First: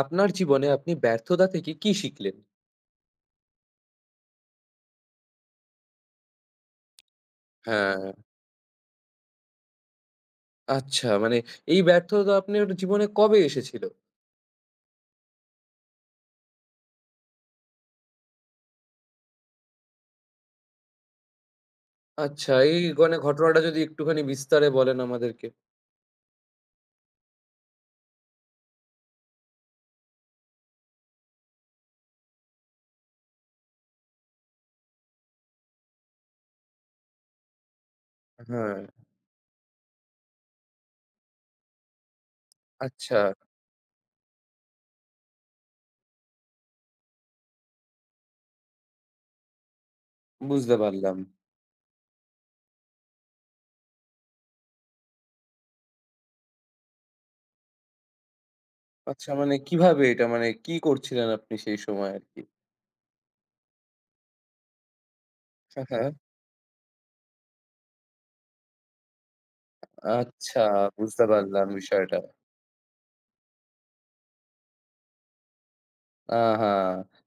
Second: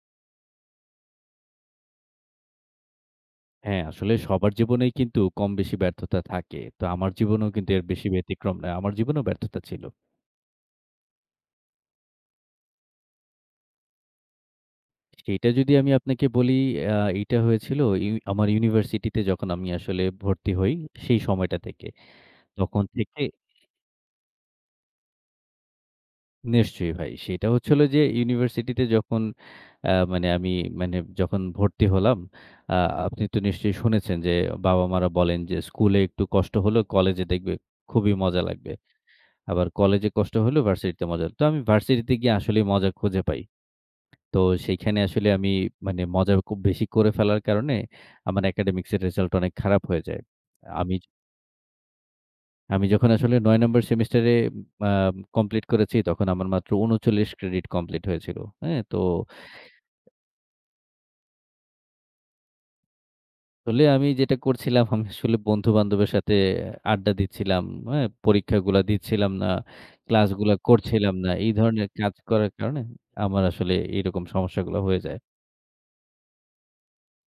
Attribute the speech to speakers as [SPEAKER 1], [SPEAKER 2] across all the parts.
[SPEAKER 1] আপনার জীবনে আপনি ব্যর্থতা থেকে কি শিখলেন?
[SPEAKER 2] হ্যাঁ, আসলে সবার জীবনেই কিন্তু কম বেশি ব্যর্থতা থাকে। তো আমার জীবনেও কিন্তু এর বেশি
[SPEAKER 1] হ্যাঁ,
[SPEAKER 2] ব্যতিক্রম না। আমার জীবনেও ব্যর্থতা ছিল।
[SPEAKER 1] আচ্ছা মানে এই ব্যর্থতা আপনার জীবনে কবে এসেছিল?
[SPEAKER 2] সেইটা যদি আমি আপনাকে বলি এইটা হয়েছিল আমার ইউনিভার্সিটিতে যখন আমি আসলে ভর্তি হই সেই সময়টা থেকে।
[SPEAKER 1] আচ্ছা এই
[SPEAKER 2] তখন
[SPEAKER 1] মানে
[SPEAKER 2] থেকে
[SPEAKER 1] ঘটনাটা যদি একটুখানি বিস্তারে বলেন আমাদেরকে।
[SPEAKER 2] নিশ্চয়ই ভাই। সেটা হচ্ছে হলো যে ইউনিভার্সিটিতে যখন মানে আমি মানে যখন ভর্তি হলাম আ আপনি তো নিশ্চয়ই শুনেছেন যে বাবা-মারা বলেন যে, "স্কুলে একটু কষ্ট হলেও কলেজে দেখবে খুবই মজা লাগবে।"
[SPEAKER 1] হ্যাঁ,
[SPEAKER 2] আবার কলেজে কষ্ট হলেও ভার্সিটিতে মজা। তো আমি ভার্সিটিতে গিয়ে আসলেই মজা
[SPEAKER 1] আচ্ছা
[SPEAKER 2] খুঁজে পাই। তো সেইখানে আসলে আমি মানে মজা খুব বেশি করে ফেলার কারণে আমার একাডেমিক্স এর রেজাল্ট অনেক খারাপ হয়ে যায়।
[SPEAKER 1] বুঝতে
[SPEAKER 2] আমি
[SPEAKER 1] পারলাম।
[SPEAKER 2] আমি যখন আসলে ৯ নম্বর সেমিস্টারে আ কমপ্লিট করেছি তখন আমার মাত্র ৩৯ ক্রেডিট কমপ্লিট হয়েছিল। হ্যাঁ? তো
[SPEAKER 1] আচ্ছা মানে কিভাবে এটা মানে কি করছিলেন আপনি সেই সময় আরকি?
[SPEAKER 2] আসলে আমি যেটা করছিলাম আমি আসলে
[SPEAKER 1] হ্যাঁ,
[SPEAKER 2] বন্ধু-বান্ধবের
[SPEAKER 1] হ্যাঁ।
[SPEAKER 2] সাথে আড্ডা দিচ্ছিলাম, হ্যাঁ? পরীক্ষাগুলা দিচ্ছিলাম না, ক্লাসগুলা
[SPEAKER 1] আচ্ছা
[SPEAKER 2] করছিলাম
[SPEAKER 1] বুঝতে
[SPEAKER 2] না। এই
[SPEAKER 1] পারলাম
[SPEAKER 2] ধরনের কাজ
[SPEAKER 1] বিষয়টা।
[SPEAKER 2] করার কারণে আমার আসলে এইরকম সমস্যাগুলো হয়ে যায়।
[SPEAKER 1] আহা!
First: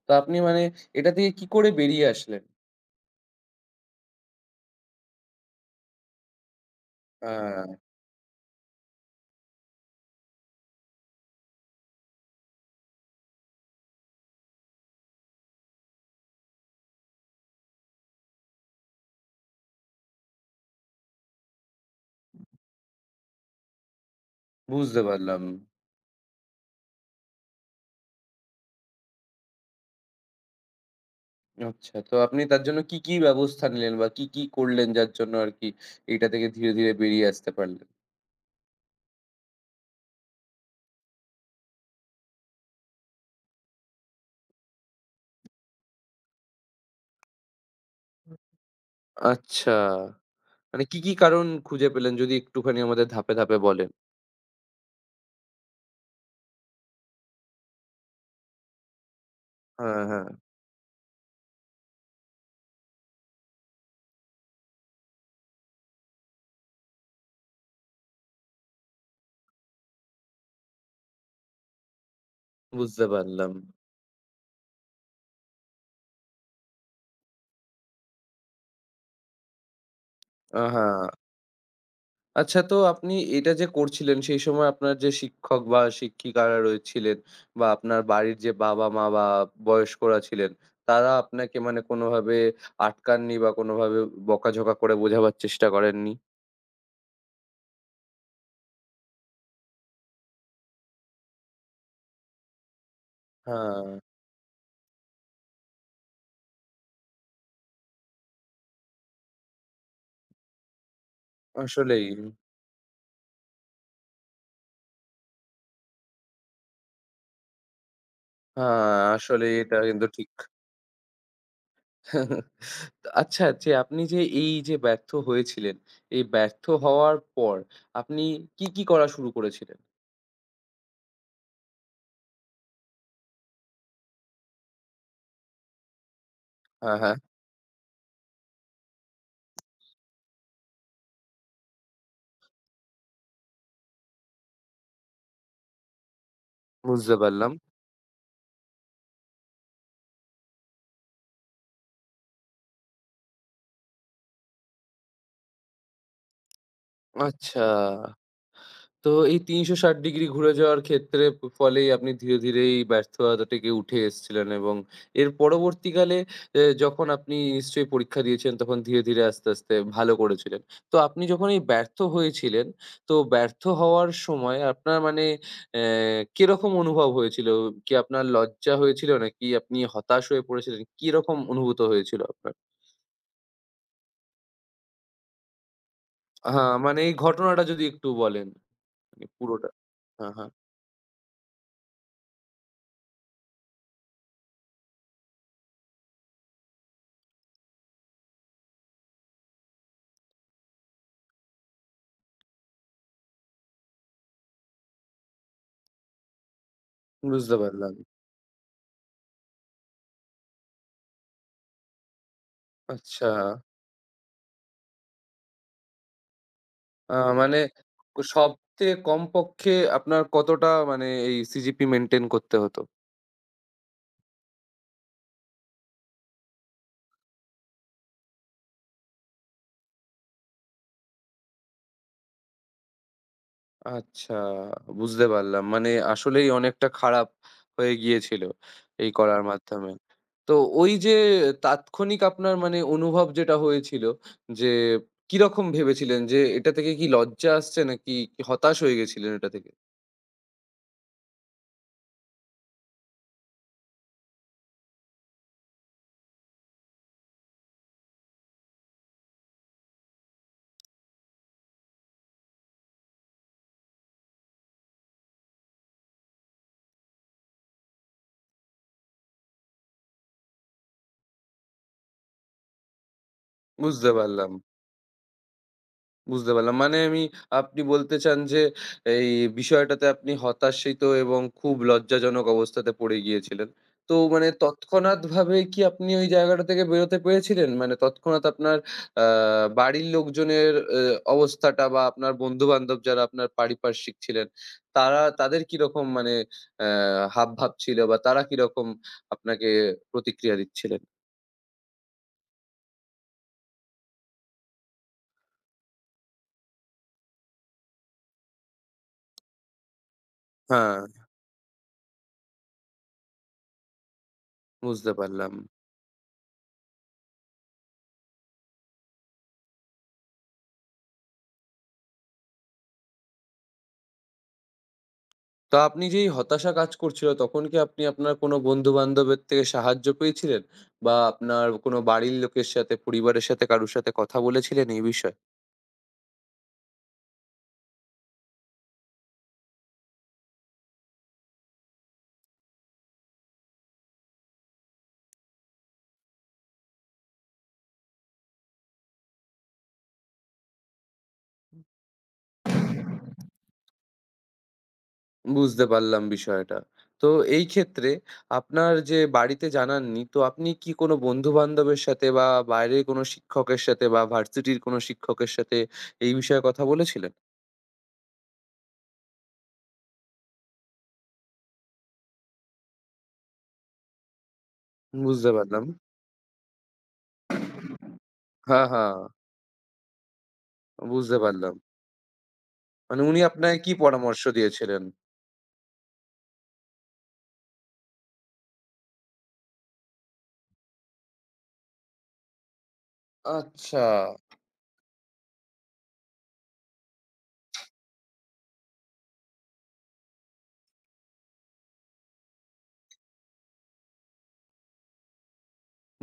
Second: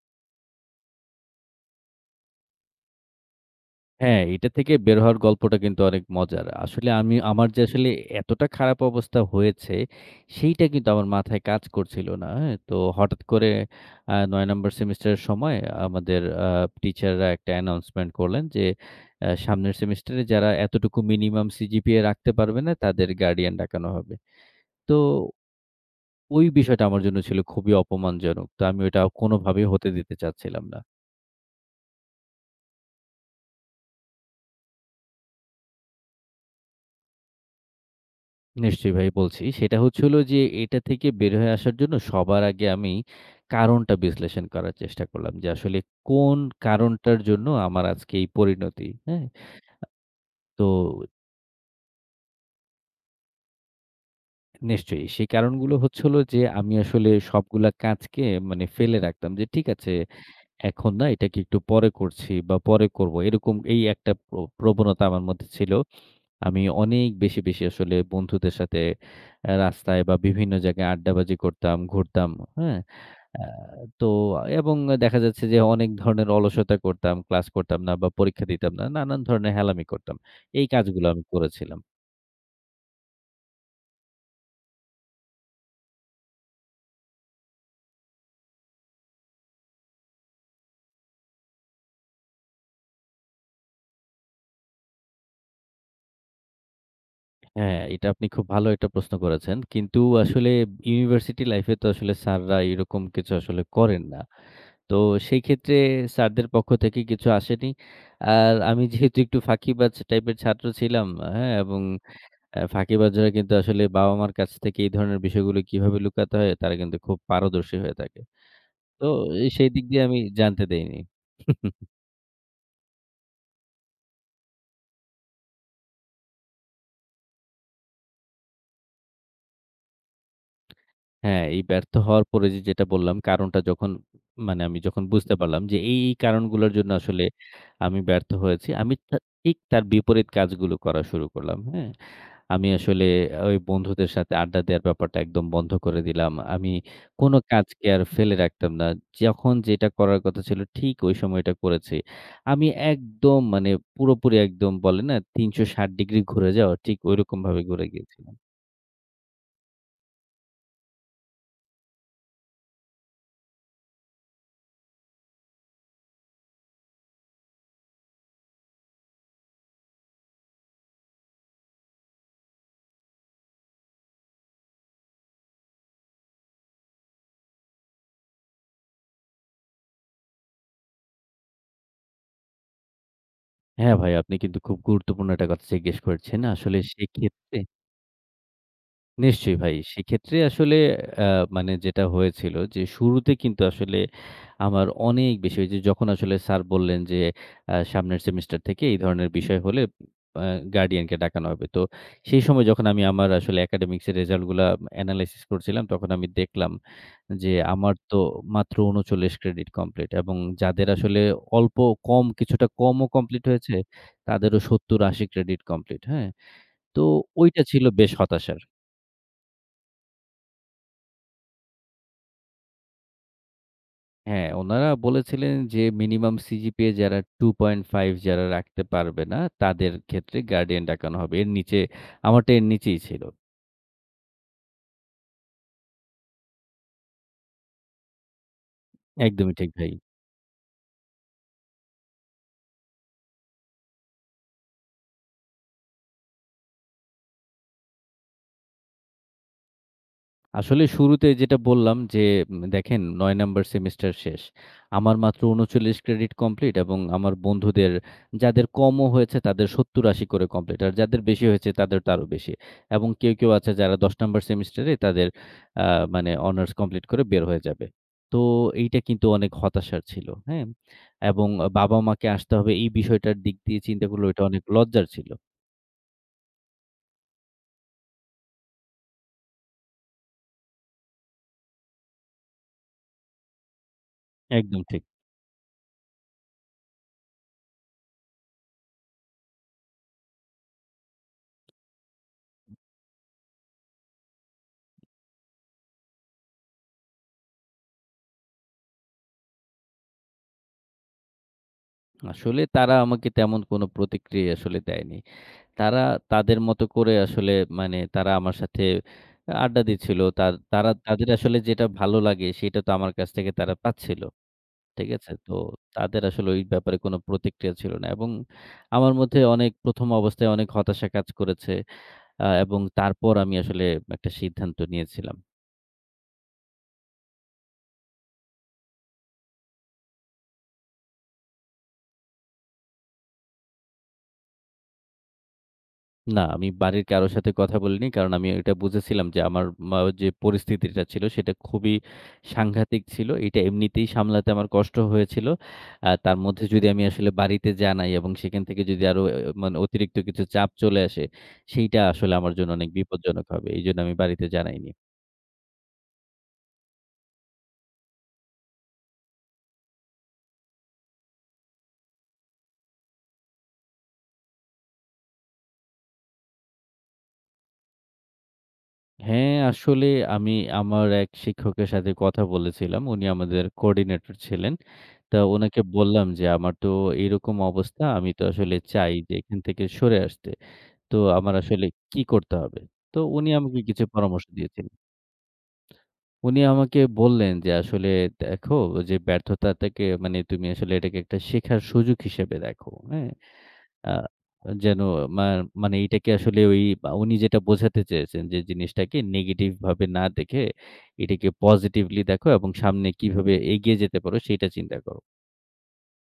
[SPEAKER 1] তো আপনি মানে এটা থেকে কি করে বেরিয়ে আসলেন?
[SPEAKER 2] হ্যাঁ, এটা থেকে বের হওয়ার গল্পটা কিন্তু অনেক মজার। আসলে আমি আমার যে
[SPEAKER 1] হ্যাঁ,
[SPEAKER 2] আসলে এতটা খারাপ অবস্থা হয়েছে, সেইটা কিন্তু আমার মাথায় কাজ করছিল না। হ্যাঁ? তো হঠাৎ করে আ ৯ নাম্বার সেমেস্টারের সময় আমাদের টিচাররা একটা অ্যানাউন্সমেন্ট করলেন যে, সামনের সেমেস্টারে যারা এতটুকু মিনিমাম সিজিপিএ রাখতে পারবে না, তাদের গার্ডিয়ান ডাকানো হবে। তো
[SPEAKER 1] বুঝতে পারলাম।
[SPEAKER 2] ওই বিষয়টা আমার জন্য ছিল খুবই অপমানজনক। তো আমি ওইটা কোনোভাবেই হতে দিতে চাচ্ছিলাম না।
[SPEAKER 1] আচ্ছা। তো আপনি তার জন্য কি, কি ব্যবস্থা নিলেন বা কি, কি করলেন যার জন্য আরকি এইটা থেকে ধীরে, ধীরে বেরিয়ে আসতে পারলেন?
[SPEAKER 2] নিশ্চয়ই ভাই বলছি। সেটা হচ্ছে হলো যে এটা থেকে বের হয়ে আসার জন্য সবার আগে আমি কারণটা বিশ্লেষণ করার চেষ্টা করলাম যে আসলে কোন কারণটার জন্য আমার আজকে এই পরিণতি, হ্যাঁ?
[SPEAKER 1] আচ্ছা।
[SPEAKER 2] তো
[SPEAKER 1] মানে কি, কি কারণ খুঁজে পেলেন যদি একটুখানি আমাদের ধাপে, ধাপে বলেন?
[SPEAKER 2] নিশ্চয়ই সেই কারণগুলো হচ্ছে হলো যে আমি আসলে সবগুলা কাজকে মানে ফেলে রাখতাম যে ঠিক আছে
[SPEAKER 1] হ্যাঁ, হ্যাঁ।
[SPEAKER 2] এখন না এটাকে একটু পরে করছি বা পরে করব। এরকম এই একটা প্রবণতা আমার মধ্যে ছিল। আমি অনেক বেশি, বেশি আসলে বন্ধুদের সাথে রাস্তায় বা বিভিন্ন জায়গায় আড্ডাবাজি করতাম, ঘুরতাম, হ্যাঁ?
[SPEAKER 1] বুঝতে
[SPEAKER 2] আ
[SPEAKER 1] পারলাম।
[SPEAKER 2] তো এবং দেখা যাচ্ছে যে অনেক ধরনের অলসতা করতাম, ক্লাস করতাম না বা পরীক্ষা দিতাম না। নানান ধরনের হেলামি করতাম। এই
[SPEAKER 1] হ্যাঁ।
[SPEAKER 2] কাজগুলো আমি করেছিলাম।
[SPEAKER 1] আচ্ছা তো আপনি এটা যে করছিলেন সেই সময় আপনার যে শিক্ষক বা শিক্ষিকারা রয়েছিলেন বা আপনার বাড়ির যে বাবা-মা বা বয়স্করা ছিলেন, তারা আপনাকে মানে কোনোভাবে আটকাননি বা কোনোভাবে বকাঝকা করে বোঝাবার চেষ্টা করেননি?
[SPEAKER 2] হ্যাঁ, এটা আপনি খুব ভালো একটা প্রশ্ন করেছেন। কিন্তু আসলে ইউনিভার্সিটি লাইফ এ তো আসলে স্যাররা এরকম কিছু আসলে
[SPEAKER 1] হ্যাঁ,
[SPEAKER 2] করেন না। তো সেই ক্ষেত্রে স্যারদের পক্ষ থেকে কিছু আসেনি। আর আমি যেহেতু একটু ফাঁকিবাজ টাইপের ছাত্র ছিলাম, হ্যাঁ? এবং
[SPEAKER 1] আসলেই।
[SPEAKER 2] ফাঁকিবাজরা কিন্তু আসলে বাবা-মার কাছ থেকে এই ধরনের বিষয়গুলো কিভাবে লুকাতে হয় তারা কিন্তু খুব পারদর্শী হয়ে থাকে।
[SPEAKER 1] হ্যাঁ,
[SPEAKER 2] তো
[SPEAKER 1] আসলে
[SPEAKER 2] এই সেই
[SPEAKER 1] এটা
[SPEAKER 2] দিক দিয়ে
[SPEAKER 1] কিন্তু
[SPEAKER 2] আমি
[SPEAKER 1] ঠিক।
[SPEAKER 2] জানতে দেইনি।
[SPEAKER 1] তো আচ্ছা যে আপনি যে এই যে ব্যর্থ হয়েছিলেন, এই ব্যর্থ হওয়ার পর আপনি কি, কি করা শুরু করেছিলেন?
[SPEAKER 2] হ্যাঁ, এই ব্যর্থ হওয়ার পরে যেটা বললাম কারণটা যখন মানে আমি যখন বুঝতে পারলাম যে এই কারণগুলোর জন্য
[SPEAKER 1] হ্যাঁ, হ্যাঁ
[SPEAKER 2] আসলে আমি ব্যর্থ হয়েছি। আমি তা ঠিক তার বিপরীত কাজগুলো করা শুরু করলাম। হ্যাঁ? আমি আসলে ওই বন্ধুদের সাথে আড্ডা দেওয়ার ব্যাপারটা একদম বন্ধ করে দিলাম। আমি
[SPEAKER 1] বুঝতে
[SPEAKER 2] কোনো
[SPEAKER 1] পারলাম।
[SPEAKER 2] কাজকে আর ফেলে রাখতাম না। যখন যেটা করার কথা ছিল ঠিক ওই সময়টা করেছি। আমি একদম মানে পুরোপুরি একদম বলে না ৩৬০ ডিগ্রি ঘুরে যাওয়া ঠিক ঐরকমভাবে
[SPEAKER 1] আচ্ছা।
[SPEAKER 2] ঘুরে গিয়েছিলাম।
[SPEAKER 1] তো এই ৩৬০ ডিগ্রি ঘুরে যাওয়ার ক্ষেত্রে ফলেই আপনি ধীরে, ধীরে এই ব্যর্থতা থেকে উঠে এসেছিলেন এবং এর পরবর্তীকালে যখন আপনি নিশ্চয়ই পরীক্ষা দিয়েছেন তখন ধীরে, ধীরে আস্তে, আস্তে ভালো করেছিলেন। তো আপনি যখন এই ব্যর্থ হয়েছিলেন, তো ব্যর্থ হওয়ার সময় আপনার মানে অ্যা কিরকম অনুভব হয়েছিল? কি আপনার লজ্জা হয়েছিল নাকি আপনি হতাশ হয়ে পড়েছিলেন? কিরকম অনুভূত হয়েছিল আপনার?
[SPEAKER 2] হ্যাঁ, ভাই আপনি কিন্তু খুব গুরুত্বপূর্ণ একটা কথা জিজ্ঞেস করেছেন।
[SPEAKER 1] হ্যাঁ,
[SPEAKER 2] আসলে
[SPEAKER 1] মানে এই
[SPEAKER 2] সেক্ষেত্রে
[SPEAKER 1] ঘটনাটা যদি একটু বলেন, মানে
[SPEAKER 2] নিশ্চয়ই
[SPEAKER 1] পুরোটা।
[SPEAKER 2] ভাই।
[SPEAKER 1] হ্যাঁ,
[SPEAKER 2] সেক্ষেত্রে
[SPEAKER 1] হ্যাঁ
[SPEAKER 2] আসলে আ মানে যেটা হয়েছিল যে শুরুতে কিন্তু আসলে আমার অনেক বেশি ওই যে যখন আসলে স্যার বললেন যে সামনের সেমিস্টার থেকে এই ধরনের বিষয় হলে আ গার্ডিয়ানকে ডাকানো হবে। তো সেই সময় যখন আমি আমার আসলে একাডেমিক্স এর রেজাল্ট গুলা এনালাইসিস করছিলাম তখন আমি দেখলাম যে
[SPEAKER 1] বুঝতে পারলাম।
[SPEAKER 2] আমার তো মাত্র ৩৯ ক্রেডিট কমপ্লিট এবং যাদের আসলে অল্প কম কিছুটা কমও
[SPEAKER 1] আচ্ছা।
[SPEAKER 2] কমপ্লিট হয়েছে, তাদেরও ৭০-৮০ ক্রেডিট কমপ্লিট, হ্যাঁ? তো
[SPEAKER 1] আ মানে
[SPEAKER 2] ওইটা ছিল বেশ
[SPEAKER 1] ও
[SPEAKER 2] হতাশার।
[SPEAKER 1] সপ্তাহে কমপক্ষে আপনার কতটা মানে এই সিজিপি মেইনটেইন করতে হতো?
[SPEAKER 2] হ্যাঁ, উনারা বলেছিলেন যে মিনিমাম সিজিপিএ যারা ২.৫ যারা রাখতে পারবে না, তাদের ক্ষেত্রে গার্ডিয়ান ডাকানো হবে। এর নিচে আমারটা এর নিচেই ছিল।
[SPEAKER 1] আচ্ছা, বুঝতে পারলাম। মানে আসলেই অনেকটা খারাপ হয়ে গিয়েছিল এই করার
[SPEAKER 2] একদমই ঠিক
[SPEAKER 1] মাধ্যমে।
[SPEAKER 2] ভাই।
[SPEAKER 1] তো ওই যে তাৎক্ষণিক আপনার মানে অনুভব যেটা হয়েছিল যে কিরকম ভেবেছিলেন যে এটা থেকে কি লজ্জা আসছে নাকি কি হতাশ হয়ে গেছিলেন এটা থেকে?
[SPEAKER 2] আসলে শুরুতে যেটা বললাম যে দেখেন ৯ নাম্বার সেমিস্টার শেষ। আমার মাত্র ৩৯ ক্রেডিট কমপ্লিট এবং আমার বন্ধুদের যাদের কমও হয়েছে তাদের ৭০-৮০ করে কমপ্লিট। আর যাদের বেশি হয়েছে তাদের তো আরও বেশি। এবং কেউ, কেউ আছে যারা ১০ নাম্বার সেমিস্টারে তাদের আ মানে অনার্স কমপ্লিট করে বের হয়ে যাবে। তো এইটা কিন্তু অনেক হতাশার ছিল, হ্যাঁ? এবং বাবা-মাকে আসতে হবে এই বিষয়টার দিক দিয়ে চিন্তা
[SPEAKER 1] বুঝতে
[SPEAKER 2] করলে ওইটা
[SPEAKER 1] পারলাম।
[SPEAKER 2] অনেক লজ্জার ছিল।
[SPEAKER 1] বুঝতে পারলাম। মানে আমি আপনি বলতে চান যে, এই বিষয়টাতে আপনি হতাশিত এবং খুব লজ্জাজনক অবস্থাতে পড়ে গিয়েছিলেন। তো মানে
[SPEAKER 2] একদম ঠিক।
[SPEAKER 1] তৎক্ষণাৎভাবে কি আপনি ওই জায়গাটা থেকে বেরোতে পেরেছিলেন? মানে তৎক্ষণাৎ আপনার আ বাড়ির লোকজনের এ অবস্থাটা বা আপনার বন্ধু-বান্ধব যারা আপনার পারিপার্শ্বিক ছিলেন, তারা তাদের কিরকম মানে অ্যা হাবভাব ছিল বা তারা কিরকম আপনাকে প্রতিক্রিয়া দিচ্ছিলেন?
[SPEAKER 2] আসলে তারা আমাকে তেমন কোনো প্রতিক্রিয়া আসলে দেয়নি। তারা তাদের মতো করে আসলে মানে তারা আমার সাথে আড্ডা দিচ্ছিল। তা তারা
[SPEAKER 1] হ্যাঁ,
[SPEAKER 2] তাদের আসলে যেটা ভালো লাগে সেটা তো আমার কাছ থেকে তারা পাচ্ছিল। ঠিক
[SPEAKER 1] বুঝতে
[SPEAKER 2] আছে? তো
[SPEAKER 1] পারলাম।
[SPEAKER 2] তাদের আসলে ওই ব্যাপারে কোনো প্রতিক্রিয়া ছিল না। এবং আমার মধ্যে অনেক ১ম অবস্থায় অনেক হতাশা কাজ করেছে। এবং তারপর আমি আসলে একটা সিদ্ধান্ত নিয়েছিলাম।
[SPEAKER 1] তা আপনি যে এই হতাশা কাজ করছিল তখন কি আপনি আপনার কোনো বন্ধু-বান্ধবের থেকে সাহায্য পেয়েছিলেন? বা আপনার কোনো বাড়ির লোকের সাথে, পরিবারের সাথে কারোর সাথে কথা বলেছিলেন এই বিষয়ে?
[SPEAKER 2] না, আমি বাড়ির কারো সাথে কথা বলিনি। কারণ আমি এটা বুঝেছিলাম যে আমার যে পরিস্থিতিটা ছিল সেটা খুবই সাংঘাতিক ছিল। এটা এমনিতেই সামলাতে আমার কষ্ট হয়েছিল। তার মধ্যে যদি আমি আসলে বাড়িতে জানাই এবং সেখান থেকে যদি আরো মানে অতিরিক্ত কিছু চাপ চলে আসে, সেইটা আসলে আমার জন্য অনেক বিপজ্জনক হবে। এইজন্য আমি বাড়িতে জানাইনি।
[SPEAKER 1] বুঝতে পারলাম বিষয়টা। তো এই ক্ষেত্রে আপনার যে বাড়িতে জানাননি, তো আপনি কি কোনো বন্ধু-বান্ধবের সাথে বা বাইরের কোনো শিক্ষকের সাথে বা ভার্সিটির কোনো শিক্ষকের সাথে এই বিষয়ে কথা বলেছিলেন?
[SPEAKER 2] হ্যাঁ, আসলে আমি আমার এক শিক্ষকের সাথে কথা বলেছিলাম। উনি আমাদের কোঅর্ডিনেটর ছিলেন। তা
[SPEAKER 1] বুঝতে
[SPEAKER 2] উনাকে
[SPEAKER 1] পারলাম।
[SPEAKER 2] বললাম যে, "আমার তো এইরকম অবস্থা। আমি তো আসলে
[SPEAKER 1] হ্যাঁ, হ্যাঁ,
[SPEAKER 2] চাই যে এখান থেকে সরে আসতে। তো
[SPEAKER 1] বুঝতে
[SPEAKER 2] আমার
[SPEAKER 1] পারলাম।
[SPEAKER 2] আসলে কি করতে হবে?" তো
[SPEAKER 1] মানে উনি
[SPEAKER 2] উনি
[SPEAKER 1] আপনাকে
[SPEAKER 2] আমাকে
[SPEAKER 1] কি
[SPEAKER 2] কিছু
[SPEAKER 1] পরামর্শ
[SPEAKER 2] পরামর্শ দিয়েছিলেন।
[SPEAKER 1] দিয়েছিলেন?
[SPEAKER 2] উনি আমাকে বললেন যে, "আসলে দেখো যে ব্যর্থতাটাকে মানে তুমি আসলে এটাকে একটা শেখার সুযোগ হিসেবে দেখো।" হ্যাঁ?
[SPEAKER 1] আচ্ছা।
[SPEAKER 2] আ যেন মা মানে এটাকে আসলে ওই বা উনি যেটা বোঝাতে চেয়েছেন যে জিনিসটাকে নেগেটিভ ভাবে না দেখে এটাকে পজিটিভলি দেখো এবং সামনে কিভাবে এগিয়ে যেতে পারো সেইটা চিন্তা করো।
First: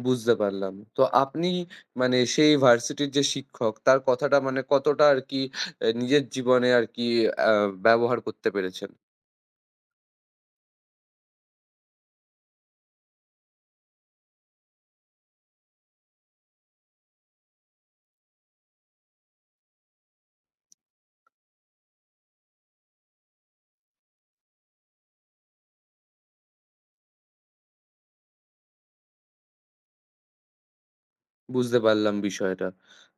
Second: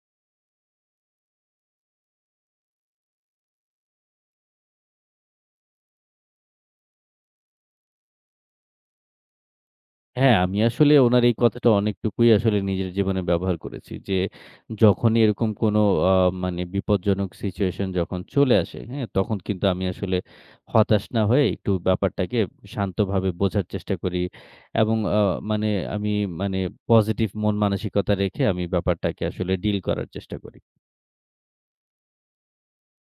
[SPEAKER 1] বুঝতে পারলাম। তো আপনি মানে সেই ভার্সিটির যে শিক্ষক তার কথাটা মানে কতটা আরকি নিজের জীবনে আরকি আ ব্যবহার করতে পেরেছেন।
[SPEAKER 2] হ্যাঁ, আমি আসলে উনার এই কথাটা অনেকটুকুই আসলে নিজের জীবনে ব্যবহার করেছি। যে যখনই এরকম কোনো আ মানে বিপজ্জনক সিচুয়েশন যখন চলে আসে, হ্যাঁ? তখন কিন্তু আমি আসলে হতাশ না হয়ে একটু ব্যাপারটাকে শান্তভাবে বোঝার চেষ্টা করি এবং মানে আমি মানে পজিটিভ মন মানসিকতা রেখে আমি ব্যাপারটাকে আসলে ডিল করার চেষ্টা করি।
[SPEAKER 1] বুঝতে পারলাম বিষয়টা।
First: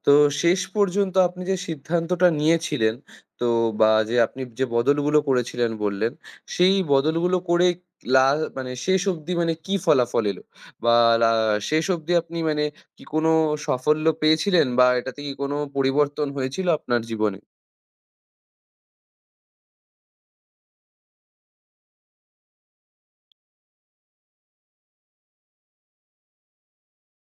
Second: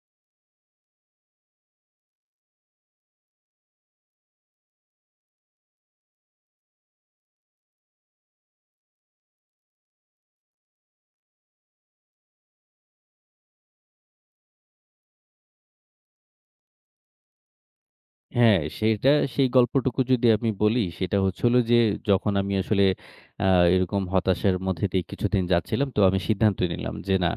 [SPEAKER 1] তো শেষ পর্যন্ত আপনি যে সিদ্ধান্তটা নিয়েছিলেন তো বা যে আপনি যে বদলগুলো করেছিলেন বললেন, সেই বদলগুলো করে লা মানে শেষ অবধি মানে কি ফলাফল এলো? বা লা শেষ অবধি আপনি মানে কি কোনো সাফল্য পেয়েছিলেন বা এটাতে কি কোনো পরিবর্তন হয়েছিল আপনার জীবনে?
[SPEAKER 2] হ্যাঁ, সেটা সেই গল্পটুকু যদি আমি বলি, সেটা হচ্ছে হলো যে যখন আমি আসলে আ এরকম হতাশার মধ্যে দিয়ে কিছুদিন যাচ্ছিলাম, তো আমি সিদ্ধান্ত নিলাম যে না,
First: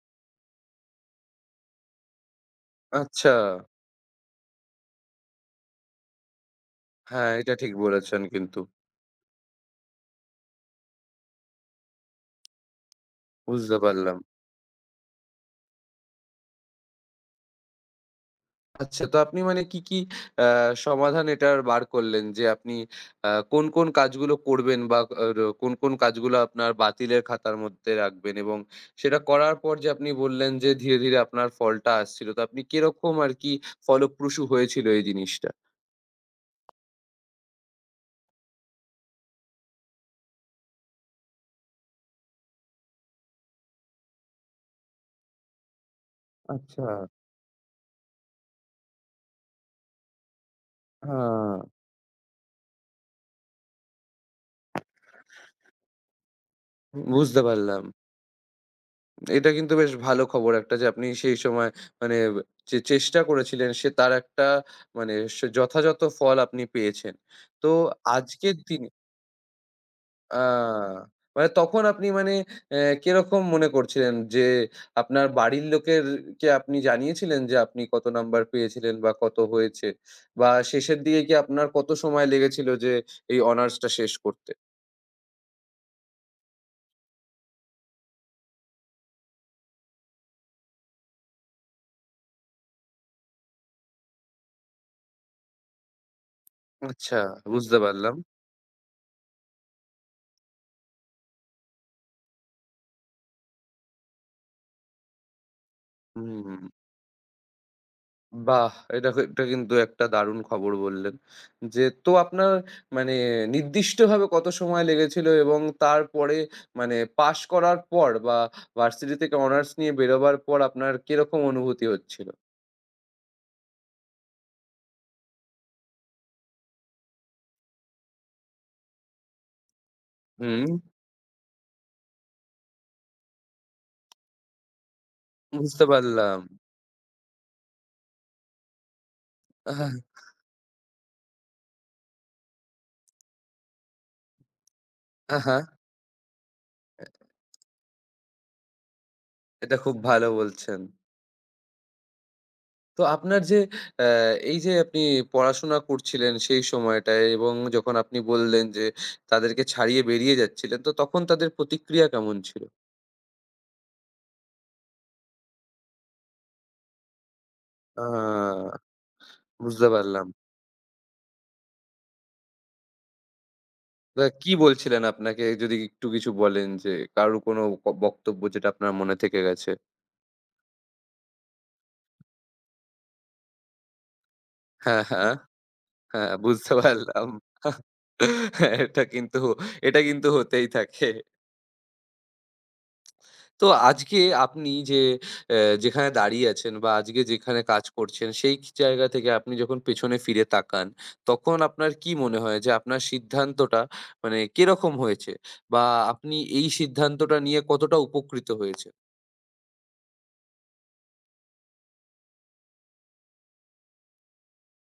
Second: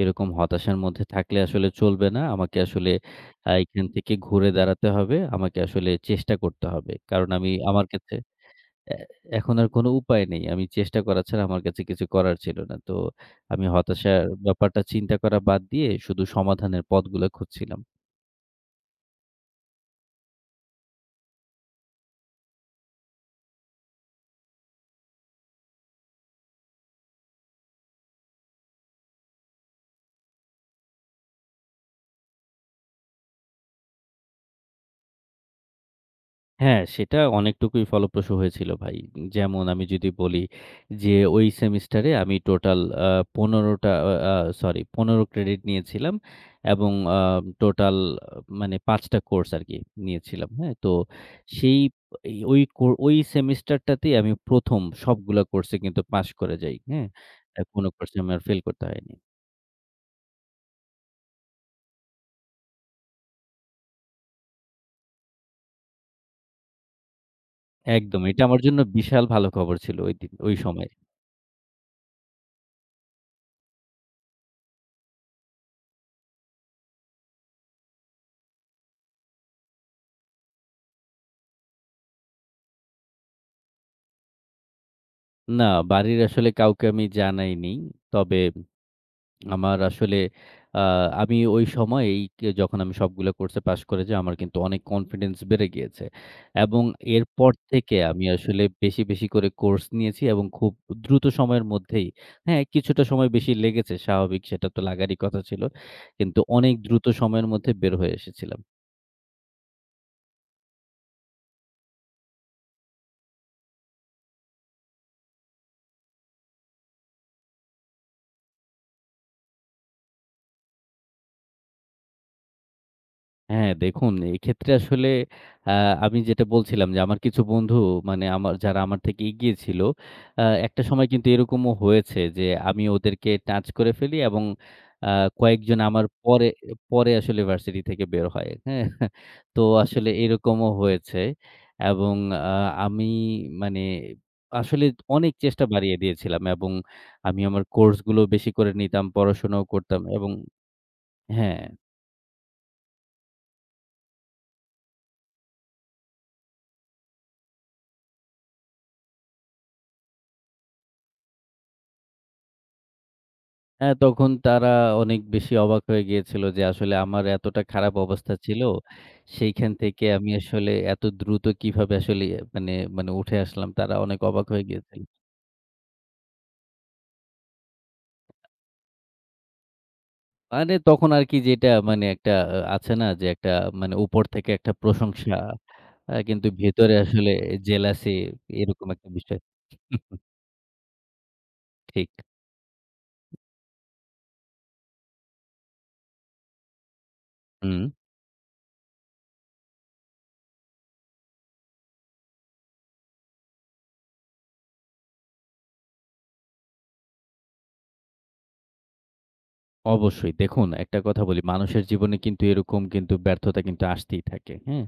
[SPEAKER 2] এরকম হতাশার মধ্যে থাকলে আসলে চলবে না। আমাকে আসলে
[SPEAKER 1] আচ্ছা।
[SPEAKER 2] এখান থেকে ঘুরে দাঁড়াতে হবে। আমাকে আসলে চেষ্টা করতে হবে। কারণ
[SPEAKER 1] হ্যাঁ,
[SPEAKER 2] আমি
[SPEAKER 1] এটা ঠিক
[SPEAKER 2] আমার কাছে
[SPEAKER 1] বলেছেন কিন্তু।
[SPEAKER 2] এ এখন আর কোনো উপায় নেই। আমি চেষ্টা করা ছাড়া আমার কাছে কিছু করার ছিল না। তো আমি
[SPEAKER 1] বুঝতে পারলাম।
[SPEAKER 2] হতাশার ব্যাপারটা চিন্তা করা বাদ দিয়ে শুধু সমাধানের পথগুলো খুঁজছিলাম।
[SPEAKER 1] আচ্ছা তো আপনি মানে কি, কি আ সমাধান এটার বার করলেন যে আপনি কোন, কোন কাজগুলো করবেন বা আর কোন, কোন কাজগুলো আপনার বাতিলের খাতার মধ্যে রাখবেন এবং সেটা করার পর যে আপনি বললেন যে ধীরে, ধীরে আপনার ফলটা আসছিল। তো আপনি কিরকম আরকি ফলপ্রসূ হয়েছিল এই জিনিসটা?
[SPEAKER 2] হ্যাঁ, সেটা অনেকটুকুই ফলপ্রসূ হয়েছিল ভাই। যেমন আমি যদি বলি যে, ওই সেমিস্টারে আমি টোটাল আ ১৫ টা আ আ সরি ১৫ ক্রেডিট নিয়েছিলাম
[SPEAKER 1] আচ্ছা,
[SPEAKER 2] এবং টোটাল মানে ৫ টা কোর্স আরকি নিয়েছিলাম। হ্যাঁ? তো
[SPEAKER 1] হ্যাঁ।
[SPEAKER 2] সেই এই ওই কো ওই সেমিস্টারটাতেই আমি ১ম সবগুলা কোর্সে কিন্তু পাস করে যাই। হ্যাঁ?
[SPEAKER 1] বুঝতে পারলাম।
[SPEAKER 2] কোনো কোর্সে আমার ফেল করতে হয়নি।
[SPEAKER 1] এটা কিন্তু বেশ ভালো খবর একটা যে আপনি সেই সময় মানে যে চেষ্টা করেছিলেন সে তার একটা মানে সে যথাযথ ফল আপনি পেয়েছেন। তো
[SPEAKER 2] একদম। এটা
[SPEAKER 1] আজকের
[SPEAKER 2] আমার জন্য
[SPEAKER 1] দিনে
[SPEAKER 2] বিশাল ভালো খবর ছিল ওইদিন, ওই সময়ে।
[SPEAKER 1] আ মানে তখন আপনি মানে কিরকম মনে করছিলেন যে আপনার বাড়ির লোকের আপনি জানিয়েছিলেন যে আপনি কত নাম্বার পেয়েছিলেন বা কত হয়েছে? বা শেষের দিকে কি আপনার কত সময় লেগেছিল যে এই অনার্সটা শেষ করতে?
[SPEAKER 2] না, বাড়ির আসলে কাউকে আমি জানাইনি। তবে আমার আসলে আ আমি ওই সময়েই যখন আমি সবগুলা কোর্সে পাশ করে যাই, আমার কিন্তু অনেক কনফিডেন্স বেড়ে গিয়েছে। এবং
[SPEAKER 1] আচ্ছা
[SPEAKER 2] এরপর
[SPEAKER 1] বুঝতে
[SPEAKER 2] থেকে
[SPEAKER 1] পারলাম।
[SPEAKER 2] আমি আসলে বেশি, বেশি করে কোর্স নিয়েছি এবং খুব দ্রুত সময়ের মধ্যেই হ্যাঁ, কিছুটা সময় বেশি লেগেছে স্বাভাবিক, সেটা তো লাগারই কথা ছিল। কিন্তু
[SPEAKER 1] হুম।
[SPEAKER 2] অনেক দ্রুত সময়ের মধ্যে বের হয়ে এসেছিলাম।
[SPEAKER 1] বাহ! এটা কিন্তু একটা দারুণ খবর বললেন। যে তো আপনার মানে নির্দিষ্টভাবে কত সময় লেগেছিল এবং তারপরে মানে পাস করার পর বা ভার্সিটি থেকে অনার্স নিয়ে বেরোবার পর আপনার কিরকম অনুভূতি হচ্ছিল?
[SPEAKER 2] হ্যাঁ, দেখুন এক্ষেত্রে আসলে আ আমি যেটা বলছিলাম যে আমার কিছু বন্ধু মানে আমার যারা আমার থেকে এগিয়ে ছিল, আ
[SPEAKER 1] হুম।
[SPEAKER 2] একটা সময় কিন্তু এরকমও হয়েছে যে আমি ওদেরকে টাচ করে ফেলি এবং আ কয়েকজন
[SPEAKER 1] বুঝতে
[SPEAKER 2] আমার
[SPEAKER 1] পারলাম।
[SPEAKER 2] পরে পরে আসলে ভার্সিটি থেকে বের হয়। হ্যাঁ? তো
[SPEAKER 1] আহা,
[SPEAKER 2] আসলে এরকমও হয়েছে এবং আ আমি মানে আসলে অনেক
[SPEAKER 1] আহা,
[SPEAKER 2] চেষ্টা বাড়িয়ে দিয়েছিলাম এবং আমি আমার কোর্সগুলো বেশি করে নিতাম, পড়াশোনাও
[SPEAKER 1] এটা খুব
[SPEAKER 2] করতাম
[SPEAKER 1] ভালো
[SPEAKER 2] এবং
[SPEAKER 1] বলছেন।
[SPEAKER 2] হ্যাঁ।
[SPEAKER 1] তো আপনার যে অ্যা এই যে আপনি পড়াশোনা করছিলেন সেই সময়টায় এবং যখন আপনি বললেন যে তাদেরকে ছাড়িয়ে বেরিয়ে যাচ্ছিলেন, তো তখন তাদের প্রতিক্রিয়া কেমন ছিল?
[SPEAKER 2] হ্যাঁ, তখন তারা অনেক বেশি অবাক হয়ে গিয়েছিল যে আসলে আমার এতটা খারাপ
[SPEAKER 1] আ
[SPEAKER 2] অবস্থা ছিল। সেইখান
[SPEAKER 1] বুঝতে
[SPEAKER 2] থেকে
[SPEAKER 1] পারলাম।
[SPEAKER 2] আমি আসলে এত দ্রুত কিভাবে আসলে মানে মানে উঠে আসলাম তারা অনেক
[SPEAKER 1] তা
[SPEAKER 2] অবাক
[SPEAKER 1] কি
[SPEAKER 2] হয়ে গিয়েছিল।
[SPEAKER 1] বলছিলেন আপনাকে যদি একটু কিছু বলেন যে কারো কোনো বক্তব্য যেটা আপনার মনে থেকে গেছে?
[SPEAKER 2] মানে তখন আরকি যেটা মানে একটা আছে না যে একটা মানে উপর থেকে একটা
[SPEAKER 1] হ্যাঁ, হ্যাঁ,
[SPEAKER 2] প্রশংসা
[SPEAKER 1] হ্যাঁ
[SPEAKER 2] কিন্তু
[SPEAKER 1] বুঝতে
[SPEAKER 2] ভেতরে
[SPEAKER 1] পারলাম।
[SPEAKER 2] আসলে জেলাসি
[SPEAKER 1] হ্যাঁ,
[SPEAKER 2] এরকম
[SPEAKER 1] এটা
[SPEAKER 2] একটা বিষয়।
[SPEAKER 1] কিন্তু এটা কিন্তু হতেই থাকে।
[SPEAKER 2] ঠিক।
[SPEAKER 1] তো আজকে আপনি যে অ্যা যেখানে দাঁড়িয়ে আছেন বা আজকে যেখানে
[SPEAKER 2] হুম।
[SPEAKER 1] কাজ করছেন সেই জায়গা থেকে আপনি যখন পেছনে ফিরে তাকান তখন আপনার কি মনে হয় যে আপনার সিদ্ধান্তটা মানে কিরকম হয়েছে? বা আপনি এই সিদ্ধান্তটা নিয়ে কতটা উপকৃত হয়েছেন?
[SPEAKER 2] অবশ্যই। দেখুন একটা কথা বলি, মানুষের জীবনে কিন্তু এরকম কিন্তু ব্যর্থতা কিন্তু আসতেই থাকে। হ্যাঁ?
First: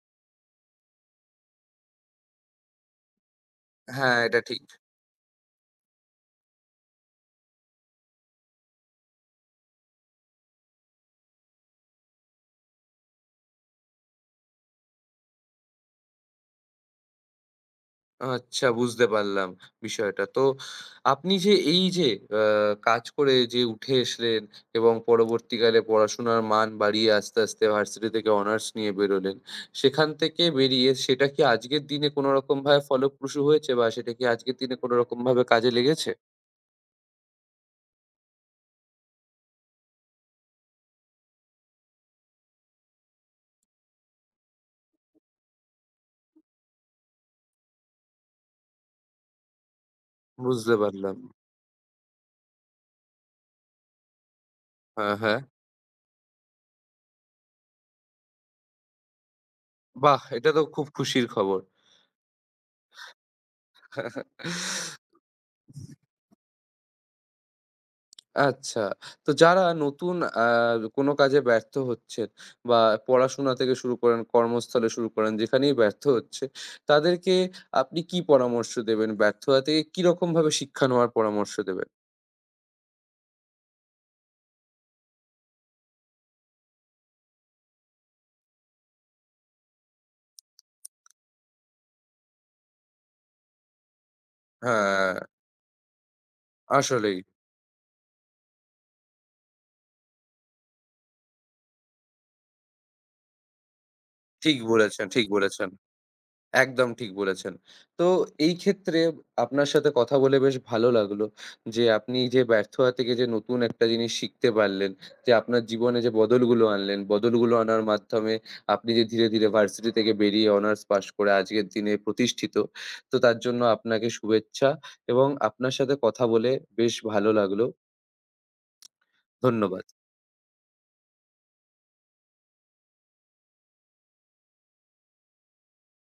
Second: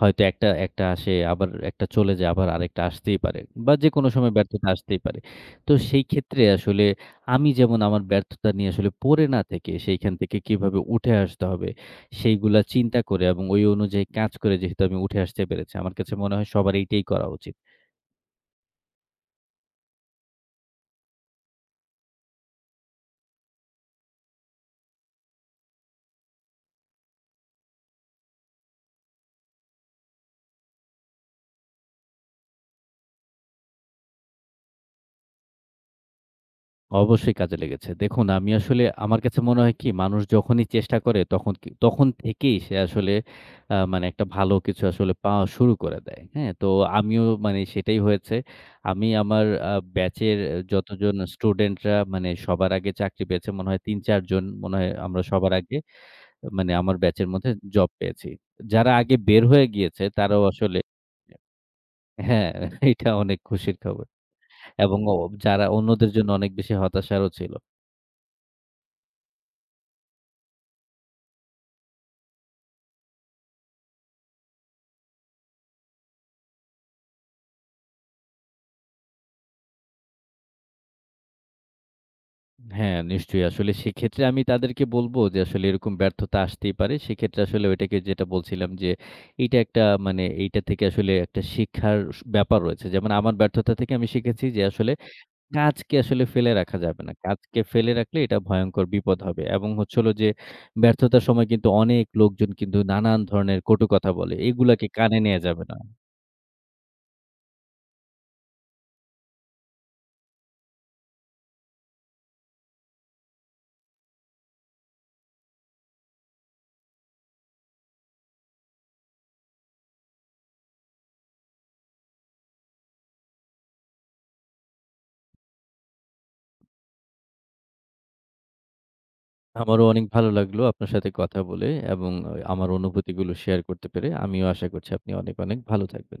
[SPEAKER 2] হয়তো একটা একটা আসে আবার একটা চলে যায়, আবার আরেকটা আসতেই পারে বা যেকোনো
[SPEAKER 1] হ্যাঁ,
[SPEAKER 2] সময়
[SPEAKER 1] এটা ঠিক।
[SPEAKER 2] ব্যর্থতা আসতেই পারে। তো সেই ক্ষেত্রে আসলে আমি যেমন আমার ব্যর্থতা নিয়ে আসলে পড়ে না থেকে সেইখান থেকে কিভাবে উঠে আসতে হবে সেইগুলা চিন্তা করে এবং ওই অনুযায়ী কাজ করে যেহেতু আমি উঠে আসতে পেরেছি, আমার কাছে মনে হয় সবার এইটাই করা উচিত।
[SPEAKER 1] আচ্ছা বুঝতে পারলাম বিষয়টা। তো আপনি যে এই যে আ কাজ করে যে উঠে এসলেন এবং পরবর্তীকালে পড়াশোনার মান বাড়িয়ে আস্তে, আস্তে ভার্সিটি থেকে অনার্স নিয়ে বেরোলেন। সেখান থেকে বেরিয়ে সেটা কি আজকের দিনে কোনো রকমভাবে ফলপ্রসূ হয়েছে বা সেটা কি আজকের দিনে কোনো রকমভাবে কাজে লেগেছে?
[SPEAKER 2] অবশ্যই কাজে লেগেছে। দেখুন আমি আসলে আমার কাছে মনে হয় কি মানুষ যখনই চেষ্টা করে তখন থেকেই সে আসলে মানে একটা ভালো কিছু আসলে পাওয়া শুরু করে দেয়। হ্যাঁ? তো আমিও মানে সেটাই হয়েছে। আমি আমার ব্যাচের
[SPEAKER 1] বুঝতে
[SPEAKER 2] যতজন
[SPEAKER 1] পারলাম।
[SPEAKER 2] স্টুডেন্টরা মানে সবার আগে চাকরি পেয়েছে মনে হয় ৩-৪ জন মনে হয়
[SPEAKER 1] হ্যাঁ,
[SPEAKER 2] আমরা
[SPEAKER 1] হ্যাঁ।
[SPEAKER 2] সবার আগে মানে আমার ব্যাচের মধ্যে জব পেয়েছি। যারা আগে বের হয়ে গিয়েছে
[SPEAKER 1] বাহ!
[SPEAKER 2] তারাও
[SPEAKER 1] এটা তো
[SPEAKER 2] আসলে
[SPEAKER 1] খুব খুশির খবর।
[SPEAKER 2] হ্যাঁ, এটা অনেক খুশির খবর এবং ও যারা অন্যদের জন্য অনেক বেশি হতাশারও ছিল।
[SPEAKER 1] আচ্ছা। তো যারা নতুন কোনো কাজে ব্যর্থ হচ্ছেন বা পড়াশোনা থেকে শুরু করেন, কর্মস্থলে শুরু করেন, যেখানেই ব্যর্থ হচ্ছে, তাদেরকে আপনি কি পরামর্শ দেবেন? ব্যর্থতা থেকে কিরকমভাবে শিক্ষা নেওয়ার পরামর্শ দেবেন?
[SPEAKER 2] হ্যাঁ, নিশ্চয়ই। আসলে সেক্ষেত্রে আমি তাদেরকে বলব যে আসলে এরকম ব্যর্থতা আসতেই পারে। সেক্ষেত্রে আসলে ওইটাকে যেটা বলছিলাম যে এইটা একটা মানে এইটা থেকে আসলে একটা শিক্ষার ব্যাপার রয়েছে। যেমন আমার ব্যর্থতা থেকে আমি শিখেছি যে আসলে
[SPEAKER 1] হ্যাঁ,
[SPEAKER 2] কাজকে আসলে ফেলে রাখা যাবে না।
[SPEAKER 1] আসলেই।
[SPEAKER 2] কাজকে ফেলে রাখলে এটা ভয়ংকর বিপদ হবে। এবং হচ্ছে হলো যে ব্যর্থতার সময় কিন্তু অনেক লোকজন কিন্তু নানান ধরনের কটু কথা বলে।
[SPEAKER 1] ঠিক
[SPEAKER 2] এগুলাকে
[SPEAKER 1] বলেছেন,
[SPEAKER 2] কানে
[SPEAKER 1] ঠিক
[SPEAKER 2] নেয়া যাবে
[SPEAKER 1] বলেছেন।
[SPEAKER 2] না।
[SPEAKER 1] একদম ঠিক বলেছেন। তো এই ক্ষেত্রে আপনার সাথে কথা বলে বেশ ভালো লাগলো যে, আপনি যে ব্যর্থতা থেকে যে নতুন একটা জিনিস শিখতে পারলেন, যে আপনার জীবনে যে বদলগুলো আনলেন, বদলগুলো আনার মাধ্যমে আপনি যে ধীরে, ধীরে ভার্সিটি থেকে বেরিয়ে অনার্স পাস করে আজকের দিনে প্রতিষ্ঠিত। তো তার জন্য আপনাকে শুভেচ্ছা এবং আপনার সাথে কথা বলে বেশ ভালো লাগলো।
[SPEAKER 2] আমারও
[SPEAKER 1] ধন্যবাদ।
[SPEAKER 2] অনেক ভালো লাগলো আপনার সাথে কথা বলে এবং আমার অনুভূতিগুলো শেয়ার করতে পেরে। আমিও আশা করছি আপনি অনেক, অনেক ভালো থাকবেন।